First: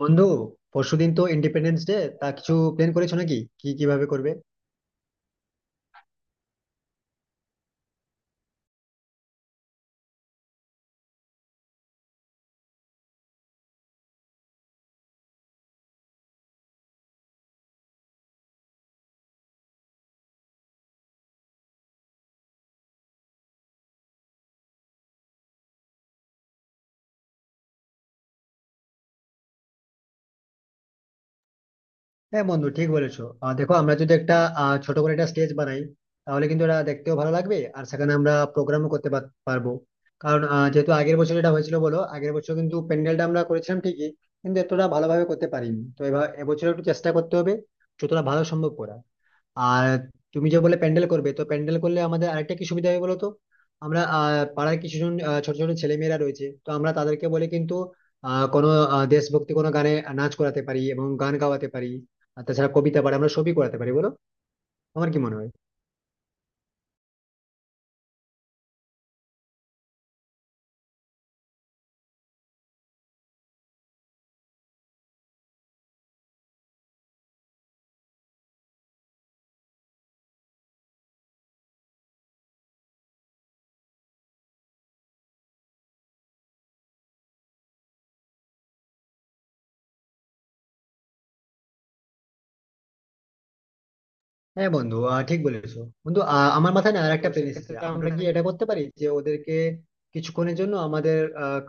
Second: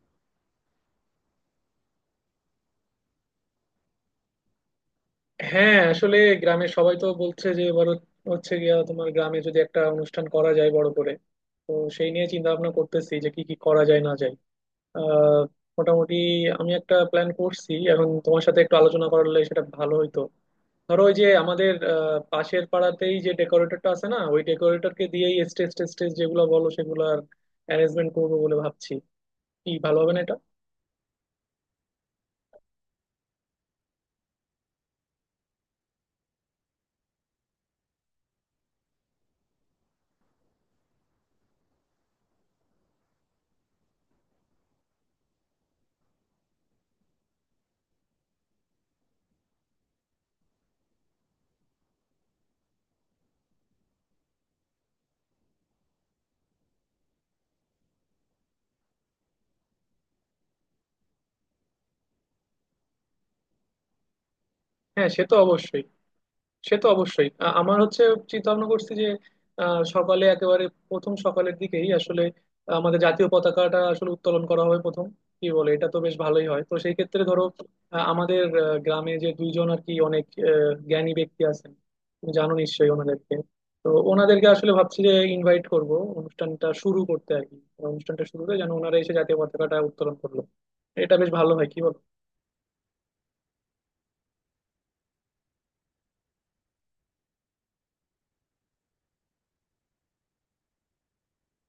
বন্ধু, পরশুদিন তো ইন্ডিপেন্ডেন্স ডে, তা কিছু প্ল্যান করেছো নাকি, কি কিভাবে করবে? হ্যাঁ, আসলে গ্রামে সবাই তো বলছে যে এবার হচ্ছে গিয়া তোমার গ্রামে যদি একটা অনুষ্ঠান করা যায় বড় করে। তো সেই নিয়ে চিন্তা ভাবনা করতেছি যে কি কি করা যায় না যায়। আহ মোটামুটি আমি একটা প্ল্যান করছি, এখন তোমার সাথে একটু আলোচনা করলে সেটা ভালো হইতো। ধরো ওই যে আমাদের পাশের পাড়াতেই যে ডেকোরেটরটা আছে না, ওই ডেকোরেটরকে দিয়েই স্টেজ টেস্টেজ যেগুলো বলো সেগুলোর অ্যারেঞ্জমেন্ট করবো বলে ভাবছি। কি, ভালো হবে না এটা? হ্যাঁ বন্ধু, ঠিক বলেছো। দেখো, আমরা যদি একটা ছোট করে একটা স্টেজ বানাই, তাহলে কিন্তু এটা দেখতেও ভালো লাগবে, আর সেখানে আমরা প্রোগ্রামও করতে পারবো। কারণ যেহেতু আগের বছর এটা হয়েছিল, বলো, আগের বছর কিন্তু প্যান্ডেলটা আমরা করেছিলাম ঠিকই, কিন্তু এতটা ভালোভাবে করতে পারিনি। তো এবার এবছর একটু চেষ্টা করতে হবে যতটা ভালো সম্ভব করা। আর তুমি যে বলে প্যান্ডেল করবে, তো প্যান্ডেল করলে আমাদের আরেকটা কি সুবিধা হবে বলো তো। আমরা পাড়ায় কিছুজন, ছোট ছোট ছেলেমেয়েরা রয়েছে, তো আমরা তাদেরকে বলে কিন্তু কোনো দেশভক্তি কোনো গানে নাচ করাতে পারি এবং গান গাওয়াতে পারি। আর তাছাড়া কবিতা পাঠ আমরা সবই করাতে পারি, বলো, হ্যাঁ, আমার কি সে তো মনে হয়। অবশ্যই। সে তো অবশ্যই। আমার হচ্ছে চিন্তা ভাবনা করছি যে আ, সকালে একেবারে প্রথম সকালের দিকেই আসলে আমাদের জাতীয় পতাকাটা আসলে উত্তোলন করা হবে প্রথম। কি বলে, এটা তো বেশ ভালোই হয়। তো সেই ক্ষেত্রে ধরো আমাদের গ্রামে যে দুইজন আর কি অনেক আ, জ্ঞানী ব্যক্তি আছেন, তুমি জানো নিশ্চয়ই ওনাদেরকে। তো ওনাদেরকে আসলে ভাবছি যে ইনভাইট করব অনুষ্ঠানটা শুরু করতে আর কি। অনুষ্ঠানটা শুরুতে যেন ওনারা এসে জাতীয় পতাকাটা উত্তোলন করলো। এটা বেশ ভালো হয়, কি বল? হ্যাঁ বন্ধু, ঠিক বলেছো। বন্ধু, আমার মাথায় না আরেকটা প্ল্যান এসেছে। সেক্ষেত্রে আমরা আমরা কি এটা করতে পারি যে ওদেরকে কিছুক্ষণের জন্য আমাদের আহ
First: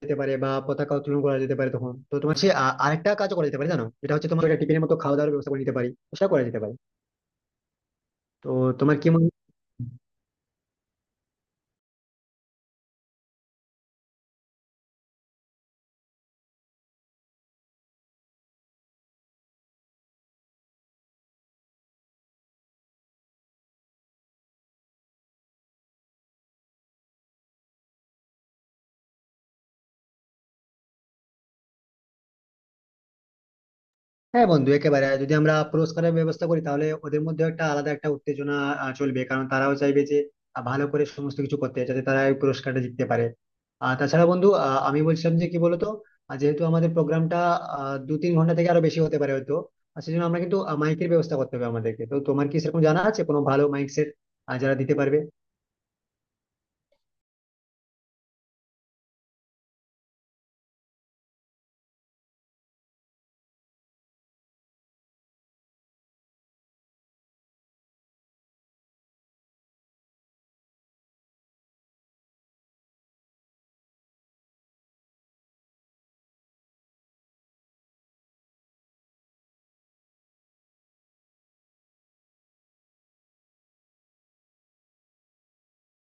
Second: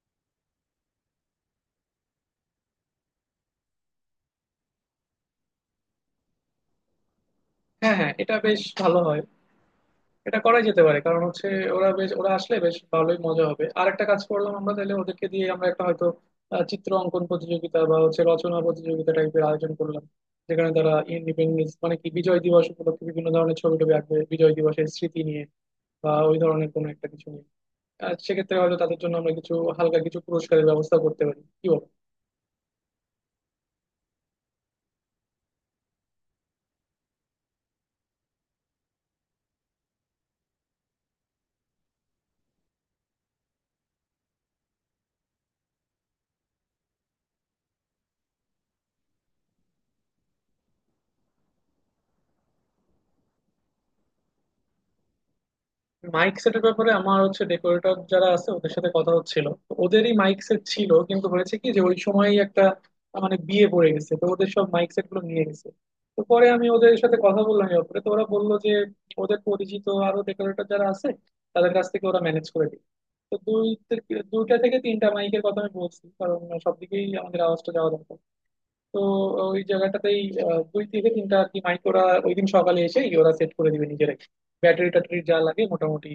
যেতে পারে বা পতাকা উত্তোলন করা যেতে পারে, তখন তো তোমার সে আরেকটা কাজ করা যেতে পারে জানো, যেটা হচ্ছে তোমার একটা টিফিনের মতো খাওয়া দাওয়ার ব্যবস্থা করে নিতে পারি। সেটা করা যেতে পারে। হ্যাঁ, হ্যাঁ, এটা তো বেশ তোমার ভালো কি হয়। মনে হয়? এটা করাই যেতে পারে, কারণ হচ্ছে ওরা বেশ, ওরা আসলে বেশ ভালোই মজা হবে। আর একটা কাজ করলাম আমরা তাহলে, ওদেরকে দিয়ে আমরা একটা হয়তো চিত্র অঙ্কন প্রতিযোগিতা বা হচ্ছে রচনা প্রতিযোগিতা টাইপের আয়োজন করলাম, যেখানে তারা ইন্ডিপেন্ডেন্স মানে কি বিজয় দিবস উপলক্ষে বিভিন্ন ধরনের ছবি টবি আঁকবে, বিজয় দিবসের স্মৃতি নিয়ে বা ওই ধরনের কোনো একটা কিছু নিয়ে। আর সেক্ষেত্রে হয়তো তাদের জন্য আমরা কিছু হালকা কিছু পুরস্কারের ব্যবস্থা করতে পারি, কি বল? হ্যাঁ বন্ধু, একেবারে, যদি আমরা পুরস্কারের ব্যবস্থা করি তাহলে ওদের মধ্যে একটা আলাদা একটা উত্তেজনা চলবে, কারণ তারাও চাইবে যে ভালো করে সমস্ত কিছু করতে, যাতে তারা এই পুরস্কারটা জিততে পারে। আর তাছাড়া বন্ধু, আমি বলছিলাম যে কি বলতো, যেহেতু আমাদের প্রোগ্রামটা 2-3 ঘন্টা থেকে আরো বেশি হতে পারে হয়তো। আর সেজন্য আমরা কিন্তু মাইকের ব্যবস্থা করতে হবে আমাদেরকে। তো তোমার কি সেরকম জানা আছে কোনো ভালো মাইক সেট যারা দিতে পারবে? মাইক সেটের ব্যাপারে আমার হচ্ছে, ডেকোরেটর যারা আছে ওদের সাথে কথা হচ্ছিল, তো ওদেরই মাইক সেট ছিল, কিন্তু হয়েছে কি যে ওই সময়ই একটা মানে বিয়ে পড়ে গেছে, তো ওদের সব মাইক সেট গুলো নিয়ে গেছে। তো পরে আমি ওদের সাথে কথা বললাম এই ব্যাপারে, তো ওরা বললো যে ওদের পরিচিত আরো ডেকোরেটর যারা আছে তাদের কাছ থেকে ওরা ম্যানেজ করে দিই। তো দুইটা থেকে তিনটা মাইকের কথা আমি বলছি, কারণ সবদিকেই আমাদের আওয়াজটা যাওয়া দরকার। তো ওই জায়গাটাতেই দুই থেকে তিনটা আর কি মাইক ওরা ওই দিন সকালে এসেই ওরা সেট করে দিবে নিজেরাই। ব্যাটারি ট্যাটারি যা লাগে মোটামুটি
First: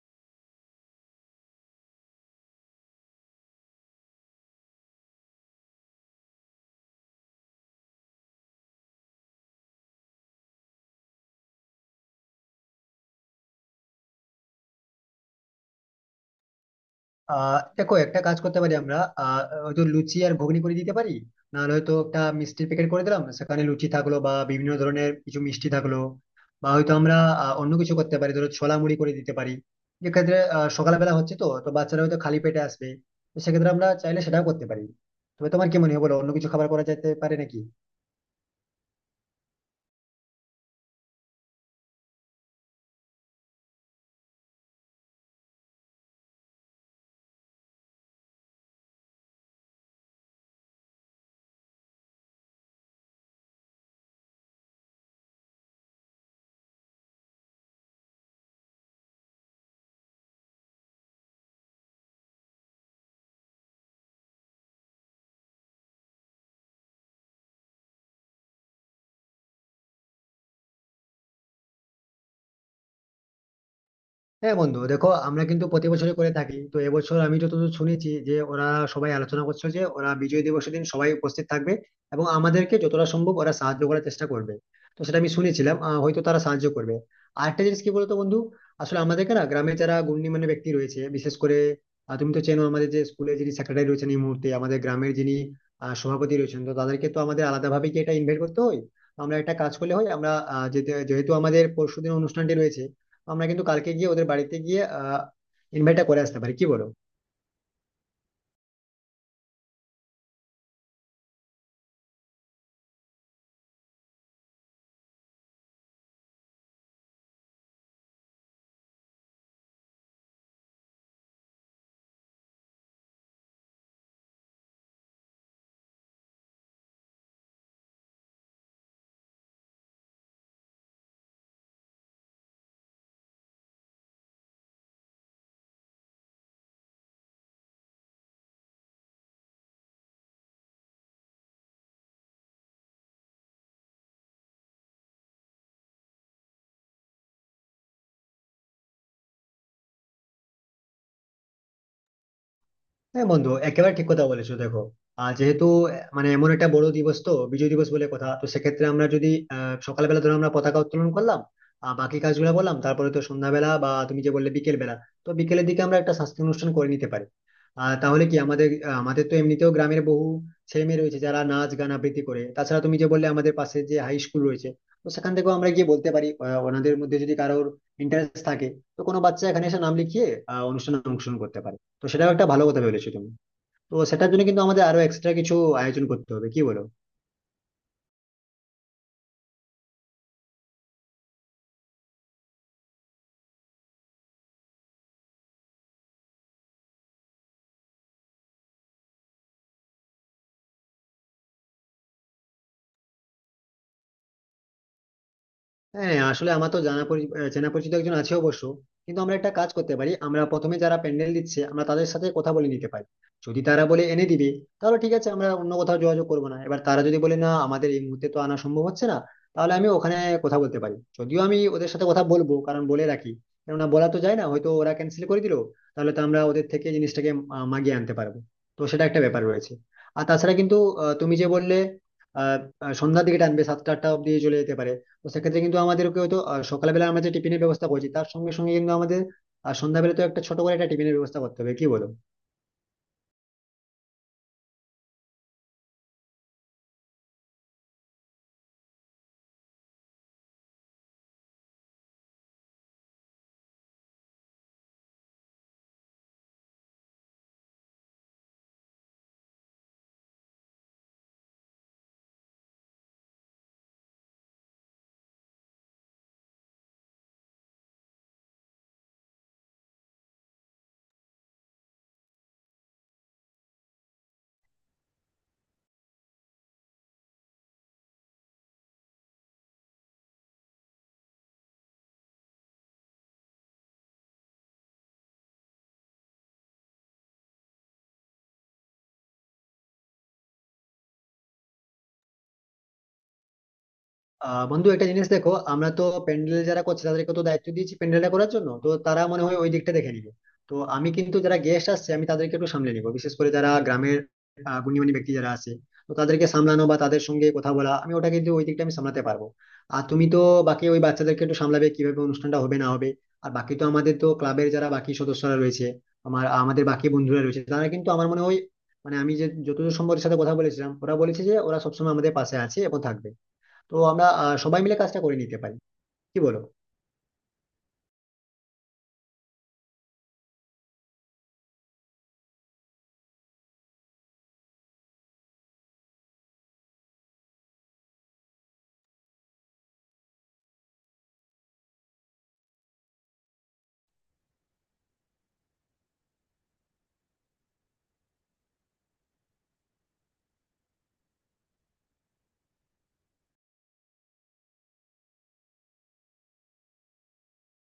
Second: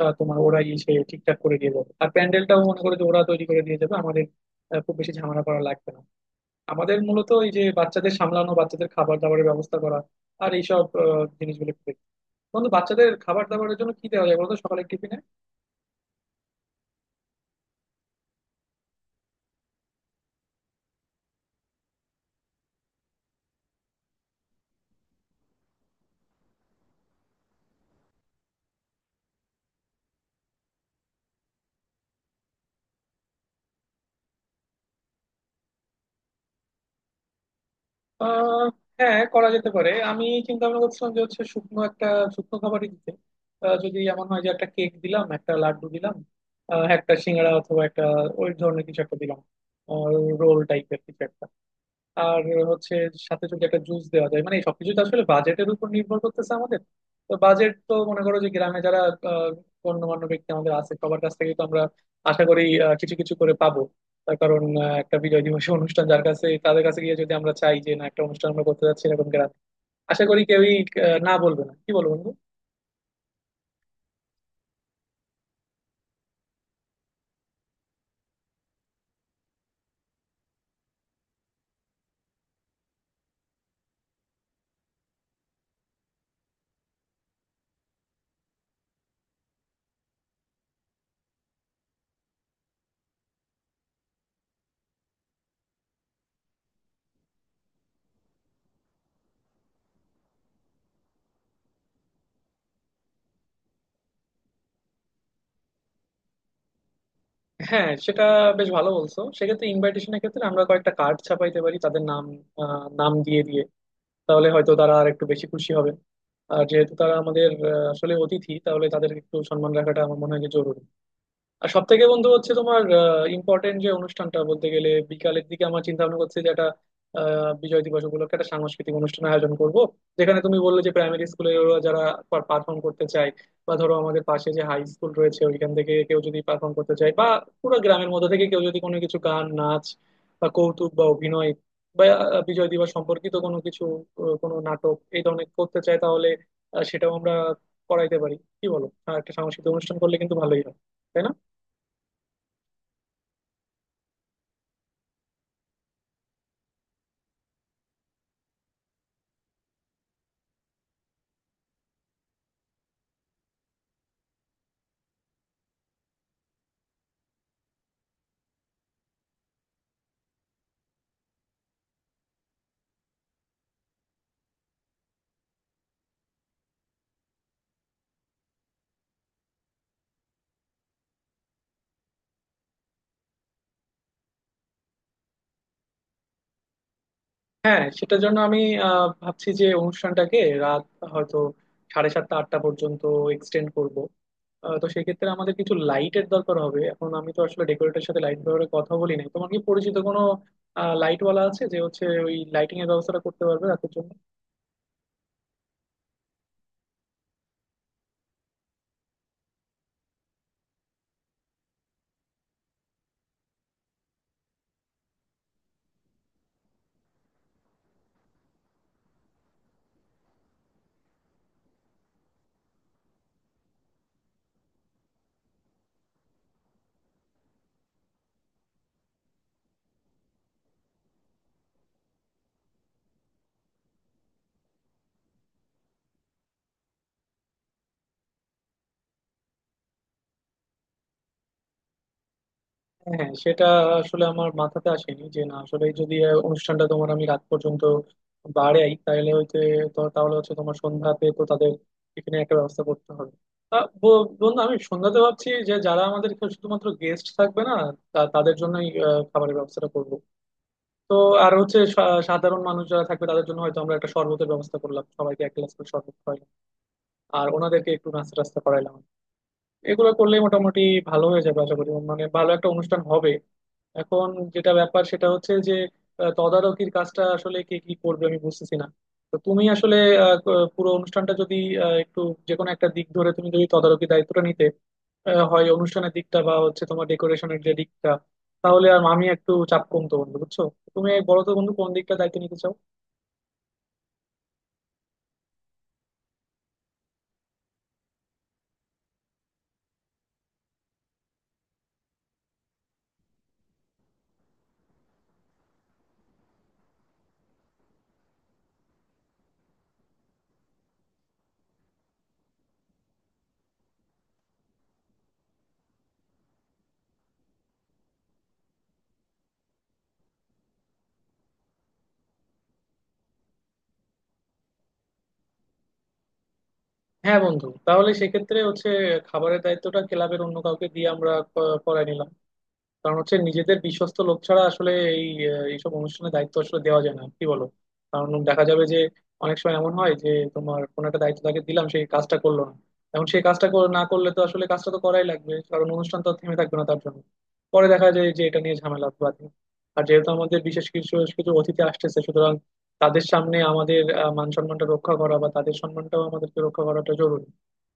তোমার ওরাই এসে ঠিকঠাক করে দিয়ে যাবে, আর প্যান্ডেলটাও মনে করে যে ওরা তৈরি করে দিয়ে যাবে আমাদের। খুব বেশি ঝামেলা করা লাগবে না। আমাদের মূলত এই যে বাচ্চাদের সামলানো, বাচ্চাদের খাবার দাবারের ব্যবস্থা করা, আর এইসব জিনিসগুলো একটু দেখতে। বন্ধু, বাচ্চাদের খাবার দাবারের জন্য কি দেওয়া যায় বলতো সকালের টিফিনে? দেখো, একটা কাজ করতে পারি আমরা। হয়তো লুচি আর ঘুগনি করে দিতে পারি। নাহলে হয়তো একটা মিষ্টির প্যাকেট করে দিলাম, সেখানে লুচি থাকলো বা বিভিন্ন ধরনের কিছু মিষ্টি থাকলো। বা হয়তো আমরা অন্য কিছু করতে পারি, ধরো ছোলা মুড়ি করে দিতে পারি। এক্ষেত্রে সকালবেলা হচ্ছে, তো তো বাচ্চারা হয়তো খালি পেটে আসবে, তো সেক্ষেত্রে আমরা চাইলে সেটাও করতে পারি। তবে তোমার কি মনে হয় বলো, অন্য কিছু খাবার করা যেতে পারে নাকি? আহ হ্যাঁ, করা যেতে পারে। আমি চিন্তা ভাবনা করছিলাম যে হচ্ছে শুকনো একটা, শুকনো খাবারই দিতে। যদি এমন হয় যে একটা কেক দিলাম, একটা লাড্ডু দিলাম, একটা সিঙ্গাড়া অথবা একটা ওই ধরনের কিছু একটা দিলাম, রোল টাইপের কিছু একটা। আর হচ্ছে সাথে যদি একটা জুস দেওয়া যায়, মানে এই সবকিছু তো আসলে বাজেটের উপর নির্ভর করতেছে আমাদের। তো বাজেট তো মনে করো যে গ্রামে যারা আহ, গণ্যমান্য ব্যক্তি আমাদের আছে সবার কাছ থেকে, তো আমরা আশা করি কিছু কিছু করে পাবো। তার কারণ একটা বিজয় দিবসের অনুষ্ঠান, যার কাছে, তাদের কাছে গিয়ে যদি আমরা চাই যে না একটা অনুষ্ঠান আমরা করতে যাচ্ছি এরকম গ্রামে, আশা করি কেউই না বলবে না, কি বলো বন্ধু? হ্যাঁ বন্ধু, দেখো, আমরা কিন্তু প্রতি বছরই করে থাকি। তো এবছর আমি যতদূর শুনেছি যে ওরা সবাই আলোচনা করছে, যে ওরা বিজয় দিবসের দিন সবাই উপস্থিত থাকবে, এবং আমাদেরকে যতটা সম্ভব ওরা সাহায্য করার চেষ্টা করবে। তো সেটা আমি শুনেছিলাম, হয়তো তারা সাহায্য করবে। আরেকটা জিনিস কি বলতো বন্ধু, আসলে আমাদেরকে না, গ্রামে যারা গণ্যমান্য ব্যক্তি রয়েছে, বিশেষ করে তুমি তো চেনো আমাদের যে স্কুলের যিনি সেক্রেটারি রয়েছেন, এই মুহূর্তে আমাদের গ্রামের যিনি সভাপতি রয়েছেন, তো তাদেরকে তো আমাদের আলাদাভাবে কি এটা ইনভাইট করতে হয়? আমরা একটা কাজ করলে হয়, আমরা যেহেতু আমাদের পরশুদিন অনুষ্ঠানটি রয়েছে, আমরা কিন্তু কালকে গিয়ে ওদের বাড়িতে গিয়ে ইনভাইটটা করে আসতে পারি, কি বলো? হ্যাঁ, সেটা বেশ ভালো বলছো। সেক্ষেত্রে ইনভাইটেশনের ক্ষেত্রে আমরা কয়েকটা কার্ড ছাপাইতে পারি তাদের নাম, নাম দিয়ে দিয়ে। তাহলে হয়তো তারা আর একটু বেশি খুশি হবে। আর যেহেতু তারা আমাদের আসলে অতিথি, তাহলে তাদের একটু সম্মান রাখাটা আমার মনে হয় যে জরুরি। আর সব থেকে বন্ধু হচ্ছে তোমার ইম্পর্টেন্ট যে অনুষ্ঠানটা বলতে গেলে বিকালের দিকে আমার চিন্তা ভাবনা করছে যে একটা বিজয় দিবস উপলক্ষে একটা সাংস্কৃতিক অনুষ্ঠান আয়োজন করব, যেখানে তুমি বললে যে প্রাইমারি স্কুলে ওরা যারা পারফর্ম করতে চায়, বা ধরো আমাদের পাশে যে হাই স্কুল রয়েছে ওইখান থেকে কেউ যদি পারফর্ম করতে চায়, বা পুরো গ্রামের মধ্যে থেকে কেউ যদি কোনো কিছু গান, নাচ বা কৌতুক বা অভিনয় বা বিজয় দিবস সম্পর্কিত কোনো কিছু, কোনো নাটক এই ধরনের করতে চায়, তাহলে সেটাও আমরা করাইতে পারি। কি বলো, আর একটা সাংস্কৃতিক অনুষ্ঠান করলে কিন্তু ভালোই হয়, তাই না? হ্যাঁ বন্ধু, একেবারে ঠিক কথা বলেছো। দেখো, যেহেতু মানে এমন একটা বড় দিবস তো বিজয় দিবস বলে কথা, তো সেক্ষেত্রে আমরা যদি সকালবেলা ধরো আমরা পতাকা উত্তোলন করলাম, বাকি কাজগুলো বললাম, তারপরে তো সন্ধ্যাবেলা, বা তুমি যে বললে বিকেল বেলা, তো বিকেলের দিকে আমরা একটা সাংস্কৃতিক অনুষ্ঠান করে নিতে পারি। তাহলে কি আমাদের, আমাদের তো এমনিতেও গ্রামের বহু ছেলে মেয়ে রয়েছে যারা নাচ গান আবৃত্তি করে। তাছাড়া তুমি যে বললে আমাদের পাশে যে হাই স্কুল রয়েছে, তো সেখান থেকেও আমরা গিয়ে বলতে পারি, ওনাদের মধ্যে যদি কারোর ইন্টারেস্ট থাকে, তো কোনো বাচ্চা এখানে এসে নাম লিখিয়ে অনুষ্ঠানে অংশগ্রহণ করতে পারে। তো সেটাও একটা ভালো কথা বলেছো তুমি। তো সেটার জন্য কিন্তু আমাদের আরো এক্সট্রা কিছু আয়োজন করতে হবে, কি বলো? হ্যাঁ, সেটার জন্য আমি ভাবছি যে অনুষ্ঠানটাকে রাত হয়তো সাড়ে সাতটা আটটা পর্যন্ত এক্সটেন্ড করব। তো সেক্ষেত্রে আমাদের কিছু লাইটের দরকার হবে। এখন আমি তো আসলে ডেকোরেটের সাথে লাইট ব্যবহারে কথা বলি নাই, তোমার কি পরিচিত কোনো লাইট ওয়ালা আছে যে হচ্ছে ওই লাইটিং এর ব্যবস্থাটা করতে পারবে রাতের জন্য? হ্যাঁ হ্যাঁ, আসলে আমার তো চেনা পরিচিত একজন আছে অবশ্য। কিন্তু আমরা একটা কাজ করতে পারি, আমরা প্রথমে যারা প্যান্ডেল দিচ্ছে আমরা তাদের সাথে কথা বলে নিতে পারি। যদি তারা বলে এনে দিবে, তাহলে ঠিক আছে, আমরা অন্য কোথাও যোগাযোগ করবো না। এবার তারা যদি বলে না আমাদের এই মুহূর্তে তো আনা সম্ভব হচ্ছে না, তাহলে আমি ওখানে কথা বলতে পারি। যদিও আমি ওদের সাথে কথা বলবো কারণ বলে রাখি, কেননা বলা তো যায় না, হয়তো ওরা ক্যান্সেল করে দিলো। তাহলে তো আমরা ওদের থেকে জিনিসটাকে মাগিয়ে আনতে পারবো। তো সেটা একটা ব্যাপার রয়েছে। আর তাছাড়া কিন্তু তুমি যে বললে, আহ আহ, সন্ধ্যার দিকে টানবে 7টা-8টা অব্দি চলে যেতে পারে। তো সেক্ষেত্রে কিন্তু আমাদেরকে হয়তো সকালবেলা আমরা যে টিফিনের ব্যবস্থা করছি তার সঙ্গে সঙ্গে কিন্তু আমাদের আর সন্ধ্যাবেলা তো একটা ছোট করে একটা টিফিনের ব্যবস্থা করতে হবে, কি বলো? হ্যাঁ, সেটা আসলে আমার মাথাতে আসেনি যে না, আসলে যদি অনুষ্ঠানটা তোমার আমি রাত পর্যন্ত বাড়াই তাহলে হয়তো, তাহলে হচ্ছে তোমার সন্ধ্যাতে তো তাদের এখানে একটা ব্যবস্থা করতে হবে। তা, বন্ধু, আমি সন্ধ্যাতে ভাবছি যে যারা আমাদের এখানে শুধুমাত্র গেস্ট থাকবে না, তাদের জন্যই খাবারের ব্যবস্থাটা করব। তো আর হচ্ছে সাধারণ মানুষ যারা থাকবে তাদের জন্য হয়তো আমরা একটা শরবতের ব্যবস্থা করলাম, সবাইকে এক গ্লাস করে শরবত খাওয়াইলাম, আর ওনাদেরকে একটু নাস্তা টাস্তা করাইলাম। এগুলো করলে মোটামুটি ভালো হয়ে যাবে আশা করি, মানে ভালো একটা অনুষ্ঠান হবে। এখন যেটা ব্যাপার সেটা হচ্ছে যে তদারকির কাজটা আসলে কে কি করবে আমি বুঝতেছি না। তো তুমি আসলে পুরো অনুষ্ঠানটা যদি একটু যে কোনো একটা দিক ধরে তুমি যদি তদারকি দায়িত্বটা নিতে, হয় অনুষ্ঠানের দিকটা বা হচ্ছে তোমার ডেকোরেশনের যে দিকটা, তাহলে আর আমি একটু চাপ কমতো বন্ধু, বুঝছো? তুমি বলো তো বন্ধু, কোন দিকটা দায়িত্ব নিতে চাও? বন্ধু, একটা জিনিস দেখো, আমরা তো প্যান্ডেল যারা করছে তাদেরকে তো দায়িত্ব দিয়েছি প্যান্ডেলটা করার জন্য, তো তারা মনে হয় ওই দিকটা দেখে নিবে। তো আমি কিন্তু যারা গেস্ট আসছে আমি তাদেরকে একটু সামলে নিবো, বিশেষ করে যারা গ্রামের গুণীমানী ব্যক্তি যারা আছে, তো তাদেরকে সামলানো বা তাদের সঙ্গে কথা বলা, আমি ওটা কিন্তু ওই দিকটা আমি সামলাতে পারবো। আর তুমি তো বাকি ওই বাচ্চাদেরকে একটু সামলাবে, কিভাবে অনুষ্ঠানটা হবে না হবে। আর বাকি তো আমাদের তো ক্লাবের যারা বাকি সদস্যরা রয়েছে, আমাদের বাকি বন্ধুরা রয়েছে, তারা কিন্তু আমার মনে হয়, মানে আমি যে যতদূর সম্ভবের সাথে কথা বলেছিলাম, ওরা বলেছে যে ওরা সবসময় আমাদের পাশে আছে এবং থাকবে। তো আমরা সবাই মিলে কাজটা করে নিতে পারি, কি বলো? হ্যাঁ বন্ধু, তাহলে সেক্ষেত্রে হচ্ছে খাবারের দায়িত্বটা ক্লাবের অন্য কাউকে দিয়ে আমরা করায় নিলাম। কারণ হচ্ছে নিজেদের বিশ্বস্ত লোক ছাড়া আসলে এই এইসব অনুষ্ঠানে দায়িত্ব আসলে দেওয়া যায় না, কি বলো? কারণ দেখা যাবে যে অনেক সময় এমন হয় যে তোমার কোনো একটা দায়িত্ব তাকে দিলাম, সেই কাজটা করলো না। এখন সেই কাজটা না করলে তো আসলে কাজটা তো করাই লাগবে, কারণ অনুষ্ঠান তো আর থেমে থাকবে না তার জন্য। পরে দেখা যায় যে এটা নিয়ে ঝামেলা বাধে। আর যেহেতু আমাদের বিশেষ কিছু, কিছু অতিথি আসতেছে, সুতরাং তাদের সামনে আমাদের মান সম্মানটা রক্ষা করা বা তাদের সম্মানটাও আমাদেরকে রক্ষা করাটা জরুরি।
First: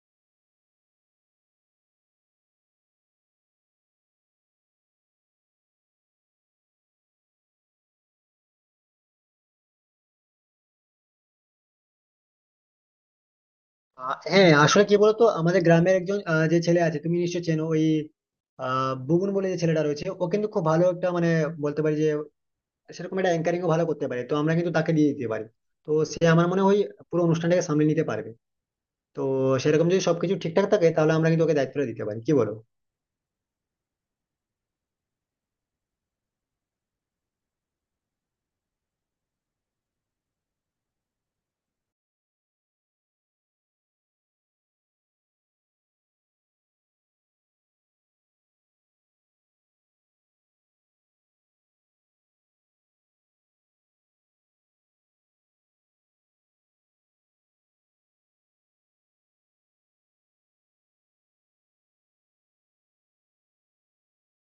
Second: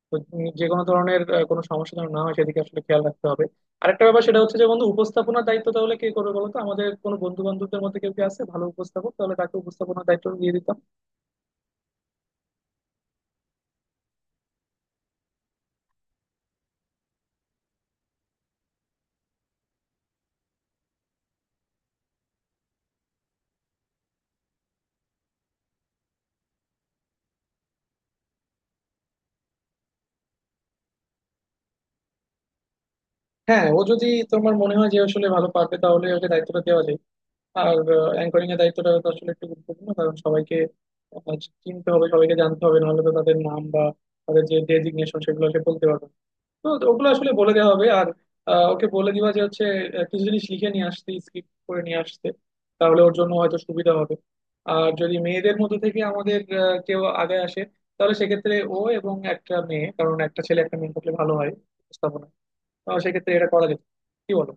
তো যে কোনো ধরনের কোনো সমস্যা যেন না হয় সেদিকে আসলে খেয়াল রাখতে হবে। আরেকটা ব্যাপার, সেটা হচ্ছে যে বন্ধু, উপস্থাপনার দায়িত্ব তাহলে কে করবে বলো তো? আমাদের কোনো বন্ধু বান্ধবদের মধ্যে কেউ কি আছে ভালো উপস্থাপক, তাহলে তাকে উপস্থাপনার দায়িত্ব দিয়ে দিতাম। হ্যাঁ, আসলে কি বলতো, আমাদের গ্রামের একজন, যে ছেলে আছে তুমি নিশ্চয় চেনো, ওই বুবুন বলে যে ছেলেটা রয়েছে, ও কিন্তু খুব ভালো একটা, মানে বলতে পারি যে সেরকম, একটা অ্যাঙ্কারিং ভালো করতে পারে, তো আমরা কিন্তু তাকে দিয়ে দিতে পারি। তো সে আমার মনে হয় পুরো অনুষ্ঠানটাকে সামলে নিতে পারবে। তো সেরকম যদি সবকিছু ঠিকঠাক থাকে, তাহলে আমরা কিন্তু ওকে দায়িত্বটা দিতে পারি, কি বলো? হ্যাঁ, ও যদি তোমার মনে হয় যে আসলে ভালো পারবে, তাহলে ওকে দায়িত্বটা দেওয়া যায়। আর অ্যাঙ্করিং এর দায়িত্বটা তো আসলে একটু গুরুত্বপূর্ণ, কারণ সবাইকে আহ, চিনতে হবে, সবাইকে জানতে হবে, নাহলে তো তাদের নাম বা তাদের যে ডেজিগনেশন সেগুলো সে বলতে পারবে না। তো ওগুলো আসলে বলে দেওয়া হবে। আর ওকে বলে দিবা যে হচ্ছে কিছু জিনিস লিখে নিয়ে আসতে, স্ক্রিপ্ট করে নিয়ে আসতে, তাহলে ওর জন্য হয়তো সুবিধা হবে। আর যদি মেয়েদের মধ্যে থেকে আমাদের কেউ আগে আসে, তাহলে সেক্ষেত্রে ও এবং একটা মেয়ে, কারণ একটা ছেলে একটা মেয়ে থাকলে ভালো হয় উপস্থাপনা, তো সেক্ষেত্রে এটা করা যেত, কি বলো?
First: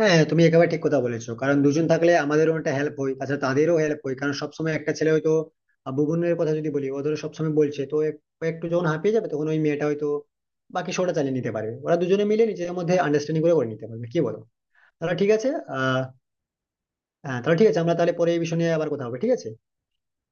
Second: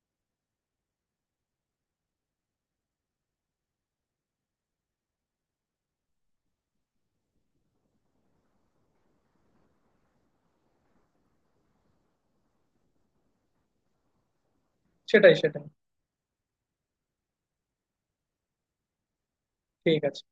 হ্যাঁ তুমি একেবারে ঠিক কথা বলেছো, কারণ দুজন থাকলে আমাদেরও একটা হেল্প হয়, তাছাড়া তাদেরও হেল্প হয়। কারণ সবসময় একটা ছেলে হয়তো, বুবনের কথা যদি বলি, ও ধরো সবসময় বলছে, তো ও একটু যখন হাঁপিয়ে যাবে, তখন ওই মেয়েটা হয়তো বাকি শোটা চালিয়ে নিতে পারবে। ওরা দুজনে মিলে নিজের মধ্যে আন্ডারস্ট্যান্ডিং করে করে নিতে পারবে, কি বলো? তাহলে ঠিক সেটাই, আছে। সেটাই। আহ হ্যাঁ, তাহলে ঠিক আছে। আমরা তাহলে পরে এই বিষয় নিয়ে আবার কথা হবে, ঠিক আছে। ঠিক আছে।